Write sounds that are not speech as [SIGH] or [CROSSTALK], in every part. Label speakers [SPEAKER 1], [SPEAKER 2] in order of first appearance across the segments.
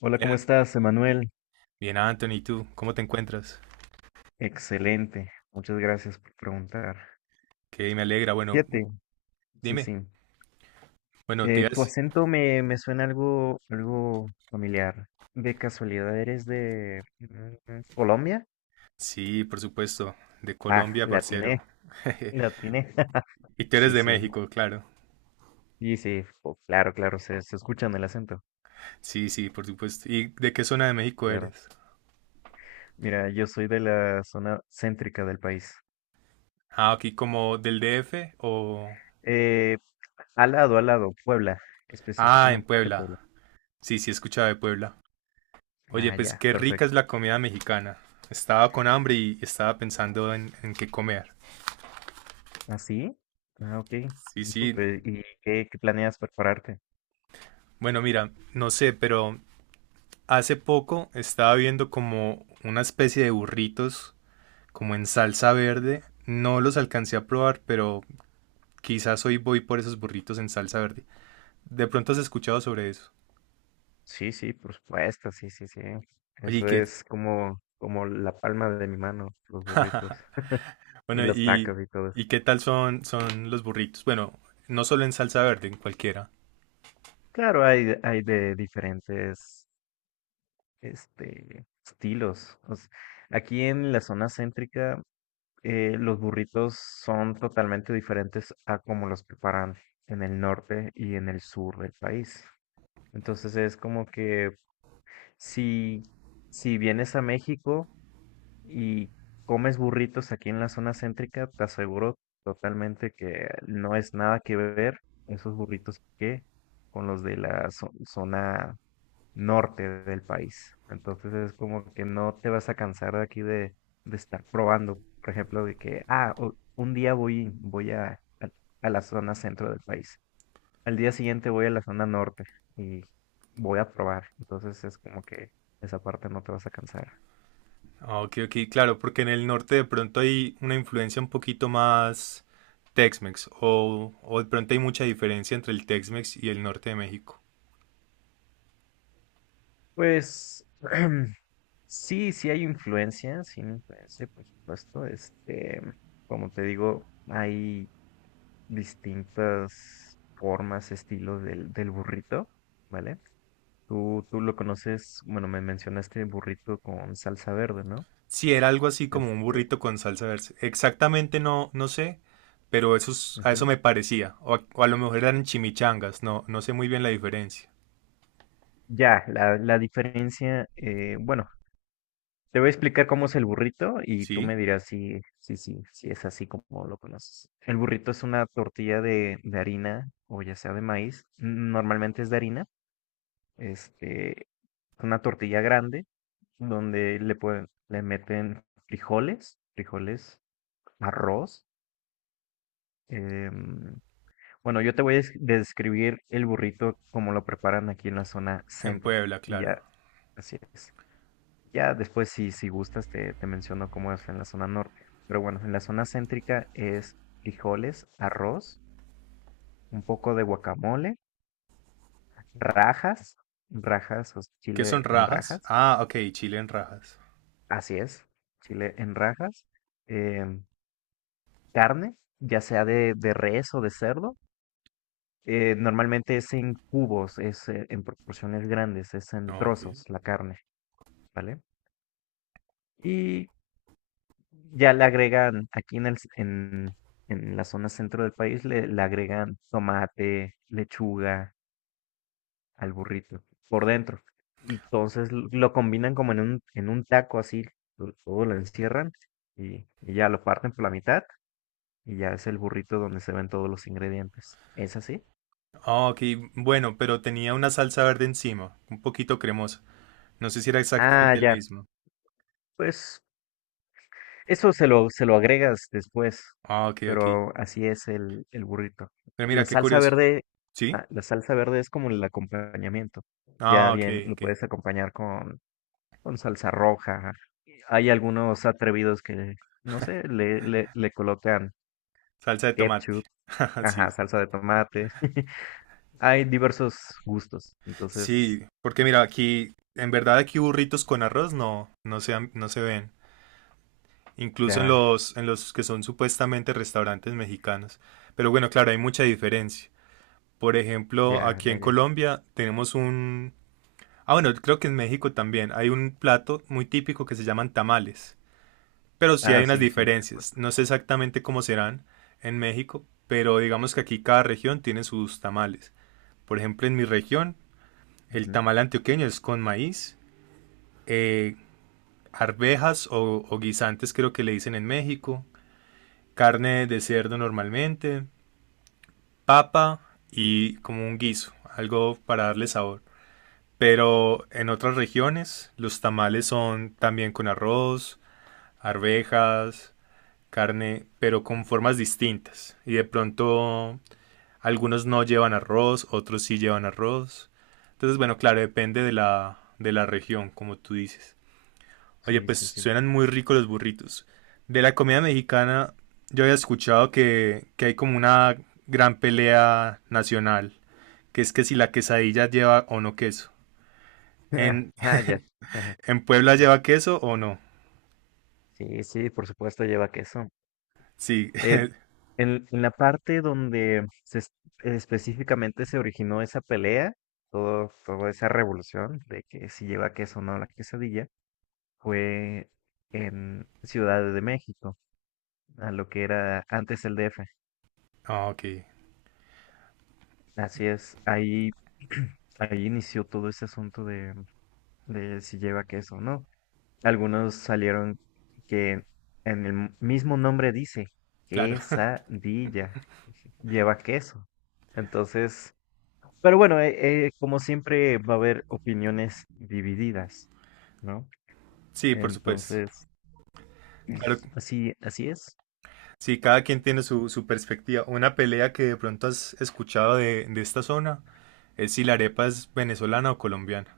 [SPEAKER 1] Hola, ¿cómo
[SPEAKER 2] Bien,
[SPEAKER 1] estás, Emanuel?
[SPEAKER 2] bien, Anthony, ¿y tú? ¿Cómo te encuentras?
[SPEAKER 1] Excelente, muchas gracias por preguntar.
[SPEAKER 2] Que me alegra. Bueno,
[SPEAKER 1] Siete, sí,
[SPEAKER 2] dime.
[SPEAKER 1] sí.
[SPEAKER 2] Bueno,
[SPEAKER 1] Tu acento me suena algo, algo familiar. ¿De casualidad eres de Colombia?
[SPEAKER 2] Sí, por supuesto. De
[SPEAKER 1] Ah,
[SPEAKER 2] Colombia,
[SPEAKER 1] latiné,
[SPEAKER 2] parcero. [LAUGHS]
[SPEAKER 1] [LAUGHS] latiné. [LAUGHS]
[SPEAKER 2] Y tú eres
[SPEAKER 1] Sí,
[SPEAKER 2] de
[SPEAKER 1] sí,
[SPEAKER 2] México, claro.
[SPEAKER 1] sí, sí, oh, claro, claro, se escucha en el acento,
[SPEAKER 2] Sí, sí, por supuesto. ¿Y de qué zona de México
[SPEAKER 1] claro.
[SPEAKER 2] eres?
[SPEAKER 1] Mira, yo soy de la zona céntrica del país.
[SPEAKER 2] Ah, aquí como del DF o.
[SPEAKER 1] Eh, al lado, Puebla,
[SPEAKER 2] Ah, en
[SPEAKER 1] específicamente Puebla.
[SPEAKER 2] Puebla. Sí, sí, he escuchado de Puebla. Oye,
[SPEAKER 1] Ah,
[SPEAKER 2] pues
[SPEAKER 1] ya,
[SPEAKER 2] qué rica es
[SPEAKER 1] perfecto.
[SPEAKER 2] la comida mexicana. Estaba con hambre y estaba pensando en qué comer.
[SPEAKER 1] ¿Ah, sí? Ah, ok.
[SPEAKER 2] Sí,
[SPEAKER 1] Y
[SPEAKER 2] sí.
[SPEAKER 1] pues, ¿qué planeas prepararte?
[SPEAKER 2] Bueno, mira, no sé, pero hace poco estaba viendo como una especie de burritos, como en salsa verde. No los alcancé a probar, pero quizás hoy voy por esos burritos en salsa verde. ¿De pronto has escuchado sobre eso?
[SPEAKER 1] Sí, sí, por supuesto, sí, sí, sí.
[SPEAKER 2] Oye, ¿y
[SPEAKER 1] Eso
[SPEAKER 2] qué?
[SPEAKER 1] es como, como la palma de mi mano, los burritos [LAUGHS] y
[SPEAKER 2] Bueno,
[SPEAKER 1] los
[SPEAKER 2] ¿y,
[SPEAKER 1] tacos y todo eso.
[SPEAKER 2] y qué tal son los burritos? Bueno, no solo en salsa verde, en cualquiera.
[SPEAKER 1] Claro, hay, hay de diferentes, estilos. Aquí en la zona céntrica, los burritos son totalmente diferentes a como los preparan en el norte y en el sur del país. Entonces es como que Si, si vienes a México y comes burritos aquí en la zona céntrica, te aseguro totalmente que no es nada que ver esos burritos que con los de la zona norte del país. Entonces es como que no te vas a cansar de aquí de estar probando, por ejemplo, de que, ah, un día voy a a la zona centro del país, al día siguiente voy a la zona norte y voy a probar. Entonces es como que esa parte no te vas a cansar.
[SPEAKER 2] Ah, ok, ok, claro, porque en el norte de pronto hay una influencia un poquito más Tex-Mex, o de pronto hay mucha diferencia entre el Tex-Mex y el norte de México.
[SPEAKER 1] Pues [CLEARS THROAT] sí, sí hay influencia, por supuesto. Como te digo, hay distintas formas, estilos del burrito, ¿vale? Tú lo conoces, bueno, me mencionaste burrito con salsa verde, ¿no?
[SPEAKER 2] Si era algo así como un
[SPEAKER 1] Este,
[SPEAKER 2] burrito con salsa verde. Exactamente no, no sé, pero a eso
[SPEAKER 1] ujú.
[SPEAKER 2] me parecía. O a lo mejor eran chimichangas, no, no sé muy bien la diferencia.
[SPEAKER 1] Ya, la diferencia, bueno, te voy a explicar cómo es el burrito y tú
[SPEAKER 2] Sí,
[SPEAKER 1] me dirás si, si, si, si es así como lo conoces. El burrito es una tortilla de harina o ya sea de maíz. Normalmente es de harina. Este, una tortilla grande donde le pueden, le meten frijoles, frijoles, arroz. em, bueno, yo te voy a describir el burrito como lo preparan aquí en la zona
[SPEAKER 2] en
[SPEAKER 1] céntrica
[SPEAKER 2] Puebla,
[SPEAKER 1] y
[SPEAKER 2] claro.
[SPEAKER 1] ya, así es. Ya después, si, si gustas, te menciono cómo es en la zona norte. Pero bueno, en la zona céntrica es frijoles, arroz, un poco de guacamole, rajas, rajas, o sea,
[SPEAKER 2] ¿Qué son
[SPEAKER 1] chile en
[SPEAKER 2] rajas?
[SPEAKER 1] rajas,
[SPEAKER 2] Ah, ok, chile en rajas.
[SPEAKER 1] así es, chile en rajas, em, carne, ya sea de res o de cerdo. Normalmente es en cubos, es en proporciones grandes, es en
[SPEAKER 2] No, ok.
[SPEAKER 1] trozos la carne, ¿vale? Y ya le agregan, aquí en en la zona centro del país, le agregan tomate, lechuga al burrito por dentro. Entonces lo combinan como en un taco así, todo lo encierran y ya lo parten por la mitad y ya es el burrito donde se ven todos los ingredientes. ¿Es así?
[SPEAKER 2] Ah, ok, bueno, pero tenía una salsa verde encima, un poquito cremosa. No sé si era
[SPEAKER 1] Ah,
[SPEAKER 2] exactamente el
[SPEAKER 1] ya.
[SPEAKER 2] mismo.
[SPEAKER 1] Pues eso se lo agregas después,
[SPEAKER 2] Ah, ok, ok.
[SPEAKER 1] pero así es el burrito.
[SPEAKER 2] Pero mira,
[SPEAKER 1] La
[SPEAKER 2] qué
[SPEAKER 1] salsa
[SPEAKER 2] curioso.
[SPEAKER 1] verde,
[SPEAKER 2] ¿Sí?
[SPEAKER 1] ah, la salsa verde es como el acompañamiento. Ya
[SPEAKER 2] Ah, ok,
[SPEAKER 1] bien, lo
[SPEAKER 2] ok.
[SPEAKER 1] puedes acompañar con salsa roja. Hay algunos atrevidos que, no sé, le colocan
[SPEAKER 2] Salsa de tomate.
[SPEAKER 1] ketchup,
[SPEAKER 2] [LAUGHS] Sí,
[SPEAKER 1] ajá, salsa de tomate. [LAUGHS] Hay diversos gustos. Entonces,
[SPEAKER 2] sí, porque mira, aquí, en verdad aquí burritos con arroz no se ven. Incluso en
[SPEAKER 1] ya,
[SPEAKER 2] los, que son supuestamente restaurantes mexicanos. Pero bueno, claro, hay mucha diferencia. Por ejemplo,
[SPEAKER 1] ya,
[SPEAKER 2] aquí
[SPEAKER 1] ya,
[SPEAKER 2] en
[SPEAKER 1] ya.
[SPEAKER 2] Colombia tenemos un. Ah, bueno, creo que en México también hay un plato muy típico que se llaman tamales. Pero sí hay
[SPEAKER 1] Ah,
[SPEAKER 2] unas
[SPEAKER 1] sí, sí, por supuesto.
[SPEAKER 2] diferencias. No sé exactamente cómo serán en México, pero digamos que aquí cada región tiene sus tamales. Por ejemplo, en mi región, el
[SPEAKER 1] Ujú.
[SPEAKER 2] tamal antioqueño es con maíz. eh, Arvejas o guisantes creo que le dicen en México, carne de cerdo normalmente, papa y como un guiso, algo para darle sabor. Pero en otras regiones los tamales son también con arroz, arvejas, carne, pero con formas distintas. Y de pronto algunos no llevan arroz, otros sí llevan arroz. Entonces, bueno, claro, depende de la región, como tú dices. Oye,
[SPEAKER 1] Sí,
[SPEAKER 2] pues
[SPEAKER 1] sí, sí.
[SPEAKER 2] suenan muy ricos los burritos. De la comida mexicana, yo había escuchado que hay como una gran pelea nacional, que es que si la quesadilla lleva o no queso.
[SPEAKER 1] [LAUGHS]
[SPEAKER 2] ¿En,
[SPEAKER 1] Ah, ya.
[SPEAKER 2] [LAUGHS]
[SPEAKER 1] Ajá.
[SPEAKER 2] ¿En
[SPEAKER 1] Sí,
[SPEAKER 2] Puebla
[SPEAKER 1] sí.
[SPEAKER 2] lleva queso o no?
[SPEAKER 1] Sí, sí, por supuesto lleva queso.
[SPEAKER 2] Sí.
[SPEAKER 1] Eh,
[SPEAKER 2] [LAUGHS]
[SPEAKER 1] en la parte donde se específicamente se originó esa pelea, todo, toda esa revolución de que si lleva queso o no la quesadilla, fue en Ciudad de México, a lo que era antes el DF.
[SPEAKER 2] Ah, ok,
[SPEAKER 1] Así es, ahí, [CLEARS THROAT] ahí inició todo ese asunto de si lleva queso o no. Algunos salieron que en el mismo nombre dice
[SPEAKER 2] claro. [LAUGHS]
[SPEAKER 1] quesadilla, lleva queso. Entonces, pero bueno, como siempre va a haber opiniones divididas, ¿no?
[SPEAKER 2] Sí, por supuesto.
[SPEAKER 1] Entonces,
[SPEAKER 2] Claro,
[SPEAKER 1] así, así es.
[SPEAKER 2] sí, cada quien tiene su perspectiva. Una pelea que de pronto has escuchado de esta zona es si la arepa es venezolana o colombiana.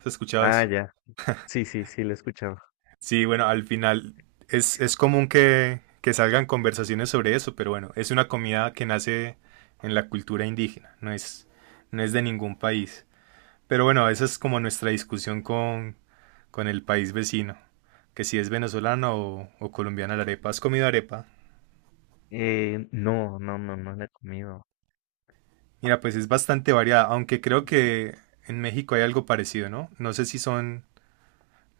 [SPEAKER 2] ¿Has escuchado
[SPEAKER 1] Ah,
[SPEAKER 2] eso?
[SPEAKER 1] ya. Sí, sí, sí, lo he escuchado.
[SPEAKER 2] Sí, bueno, al final es común que salgan conversaciones sobre eso, pero bueno, es una comida que nace en la cultura indígena, no es de ningún país. Pero bueno, esa es como nuestra discusión con el país vecino, que si es venezolana o colombiana la arepa. ¿Has comido arepa?
[SPEAKER 1] No, no, no, no la he comido.
[SPEAKER 2] Mira, pues es bastante variada, aunque creo que en México hay algo parecido, ¿no? No sé si son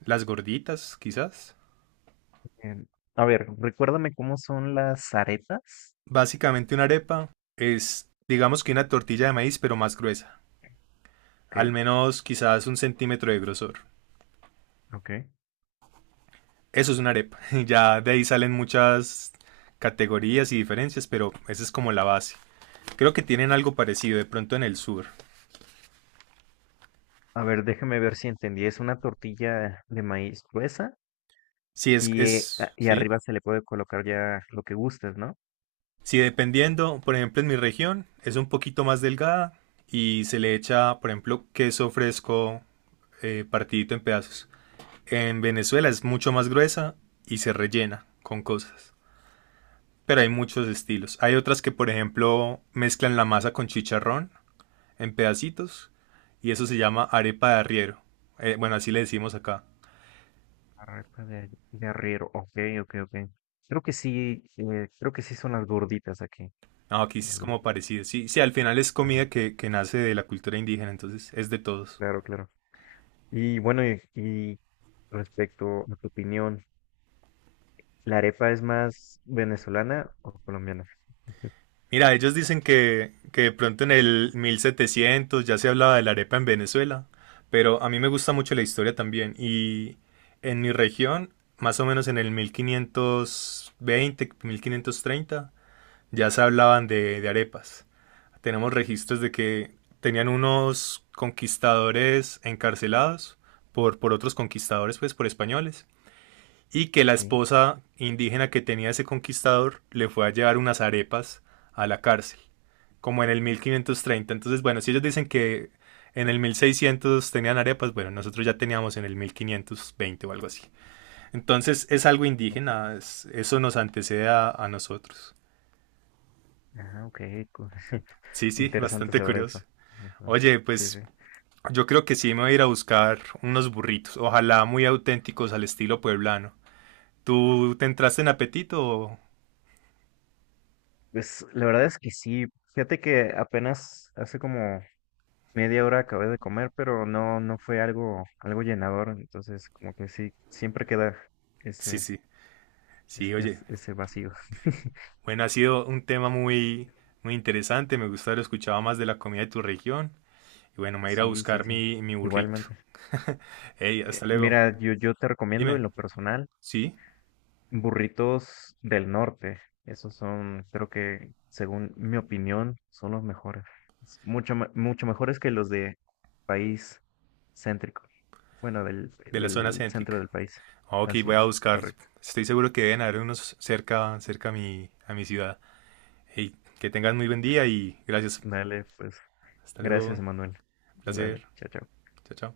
[SPEAKER 2] las gorditas, quizás.
[SPEAKER 1] Em, a ver, recuérdame cómo son las arepas.
[SPEAKER 2] Básicamente una arepa es, digamos que una tortilla de maíz, pero más gruesa.
[SPEAKER 1] Ok,
[SPEAKER 2] Al menos quizás un centímetro de grosor.
[SPEAKER 1] ok.
[SPEAKER 2] Eso es una arepa. [LAUGHS] Ya de ahí salen muchas categorías y diferencias, pero esa es como la base. Creo que tienen algo parecido de pronto en el sur.
[SPEAKER 1] A ver, déjame ver si entendí. Es una tortilla de maíz gruesa
[SPEAKER 2] Si es,
[SPEAKER 1] y,
[SPEAKER 2] es,
[SPEAKER 1] y
[SPEAKER 2] sí.
[SPEAKER 1] arriba se le puede colocar ya lo que gustes, ¿no?
[SPEAKER 2] Si dependiendo, por ejemplo, en mi región es un poquito más delgada y se le echa, por ejemplo, queso fresco partidito en pedazos. En Venezuela es mucho más gruesa y se rellena con cosas. Pero hay muchos estilos. Hay otras que, por ejemplo, mezclan la masa con chicharrón en pedacitos y eso se llama arepa de arriero. Bueno, así le decimos acá.
[SPEAKER 1] Arepa de arriero. Ok, ok, ok. Creo que sí son las gorditas aquí.
[SPEAKER 2] No, aquí sí
[SPEAKER 1] Las
[SPEAKER 2] es como
[SPEAKER 1] gorditas.
[SPEAKER 2] parecido. Sí, sí, al final es
[SPEAKER 1] Ajá,
[SPEAKER 2] comida que nace de la cultura indígena, entonces es de todos.
[SPEAKER 1] claro, claro. Y bueno, y respecto a tu opinión, ¿la arepa es más venezolana o colombiana? [LAUGHS]
[SPEAKER 2] Mira, ellos dicen que de pronto en el 1700 ya se hablaba de la arepa en Venezuela, pero a mí me gusta mucho la historia también. Y en mi región, más o menos en el mil quinientos veinte 1530 ya se hablaban de arepas. Tenemos registros de que tenían unos conquistadores encarcelados por otros conquistadores, pues por españoles, y que la
[SPEAKER 1] Sí,
[SPEAKER 2] esposa indígena que tenía ese conquistador le fue a llevar unas arepas a la cárcel, como en el 1530. Entonces, bueno, si ellos dicen que en el 1600 tenían arepas, bueno, nosotros ya teníamos en el 1520 o algo así. Entonces es algo
[SPEAKER 1] ok.
[SPEAKER 2] indígena, eso nos antecede a nosotros.
[SPEAKER 1] Ah, ok. co- [LAUGHS]
[SPEAKER 2] Sí, sí,
[SPEAKER 1] Interesante
[SPEAKER 2] bastante
[SPEAKER 1] saber eso.
[SPEAKER 2] curioso.
[SPEAKER 1] Ajá,
[SPEAKER 2] Oye,
[SPEAKER 1] sí, sí.
[SPEAKER 2] pues yo creo que sí me voy a ir a buscar unos burritos, ojalá muy auténticos al estilo pueblano. ¿Tú te entraste en apetito?
[SPEAKER 1] Pues la verdad es que sí. Fíjate que apenas hace como media hora acabé de comer, pero no, no fue algo, algo llenador, entonces como que sí, siempre queda
[SPEAKER 2] Sí,
[SPEAKER 1] ese,
[SPEAKER 2] sí, sí, oye.
[SPEAKER 1] ese vacío. [LAUGHS]
[SPEAKER 2] Bueno, ha sido un tema muy, muy interesante, me gusta haber escuchado más de la comida de tu región. Y bueno, me voy a ir a
[SPEAKER 1] Sí, sí,
[SPEAKER 2] buscar
[SPEAKER 1] sí,
[SPEAKER 2] mi burrito.
[SPEAKER 1] igualmente.
[SPEAKER 2] [LAUGHS] Hey, hasta luego.
[SPEAKER 1] Mira, yo te recomiendo
[SPEAKER 2] Dime,
[SPEAKER 1] en lo personal
[SPEAKER 2] ¿sí?
[SPEAKER 1] burritos del norte. Esos son, creo que, según mi opinión, son los mejores. Es mucho, mucho mejores que los de país céntrico. Bueno,
[SPEAKER 2] De la zona
[SPEAKER 1] del centro
[SPEAKER 2] céntrica.
[SPEAKER 1] del país.
[SPEAKER 2] Ok,
[SPEAKER 1] Así
[SPEAKER 2] voy a
[SPEAKER 1] es,
[SPEAKER 2] buscar.
[SPEAKER 1] correcto.
[SPEAKER 2] Estoy seguro que deben haber unos cerca, cerca a mi ciudad. Hey, que tengas muy buen día y gracias.
[SPEAKER 1] Dale, pues.
[SPEAKER 2] Hasta luego.
[SPEAKER 1] Gracias, Manuel.
[SPEAKER 2] Placer.
[SPEAKER 1] Dale, chao, chao.
[SPEAKER 2] Chao, chao.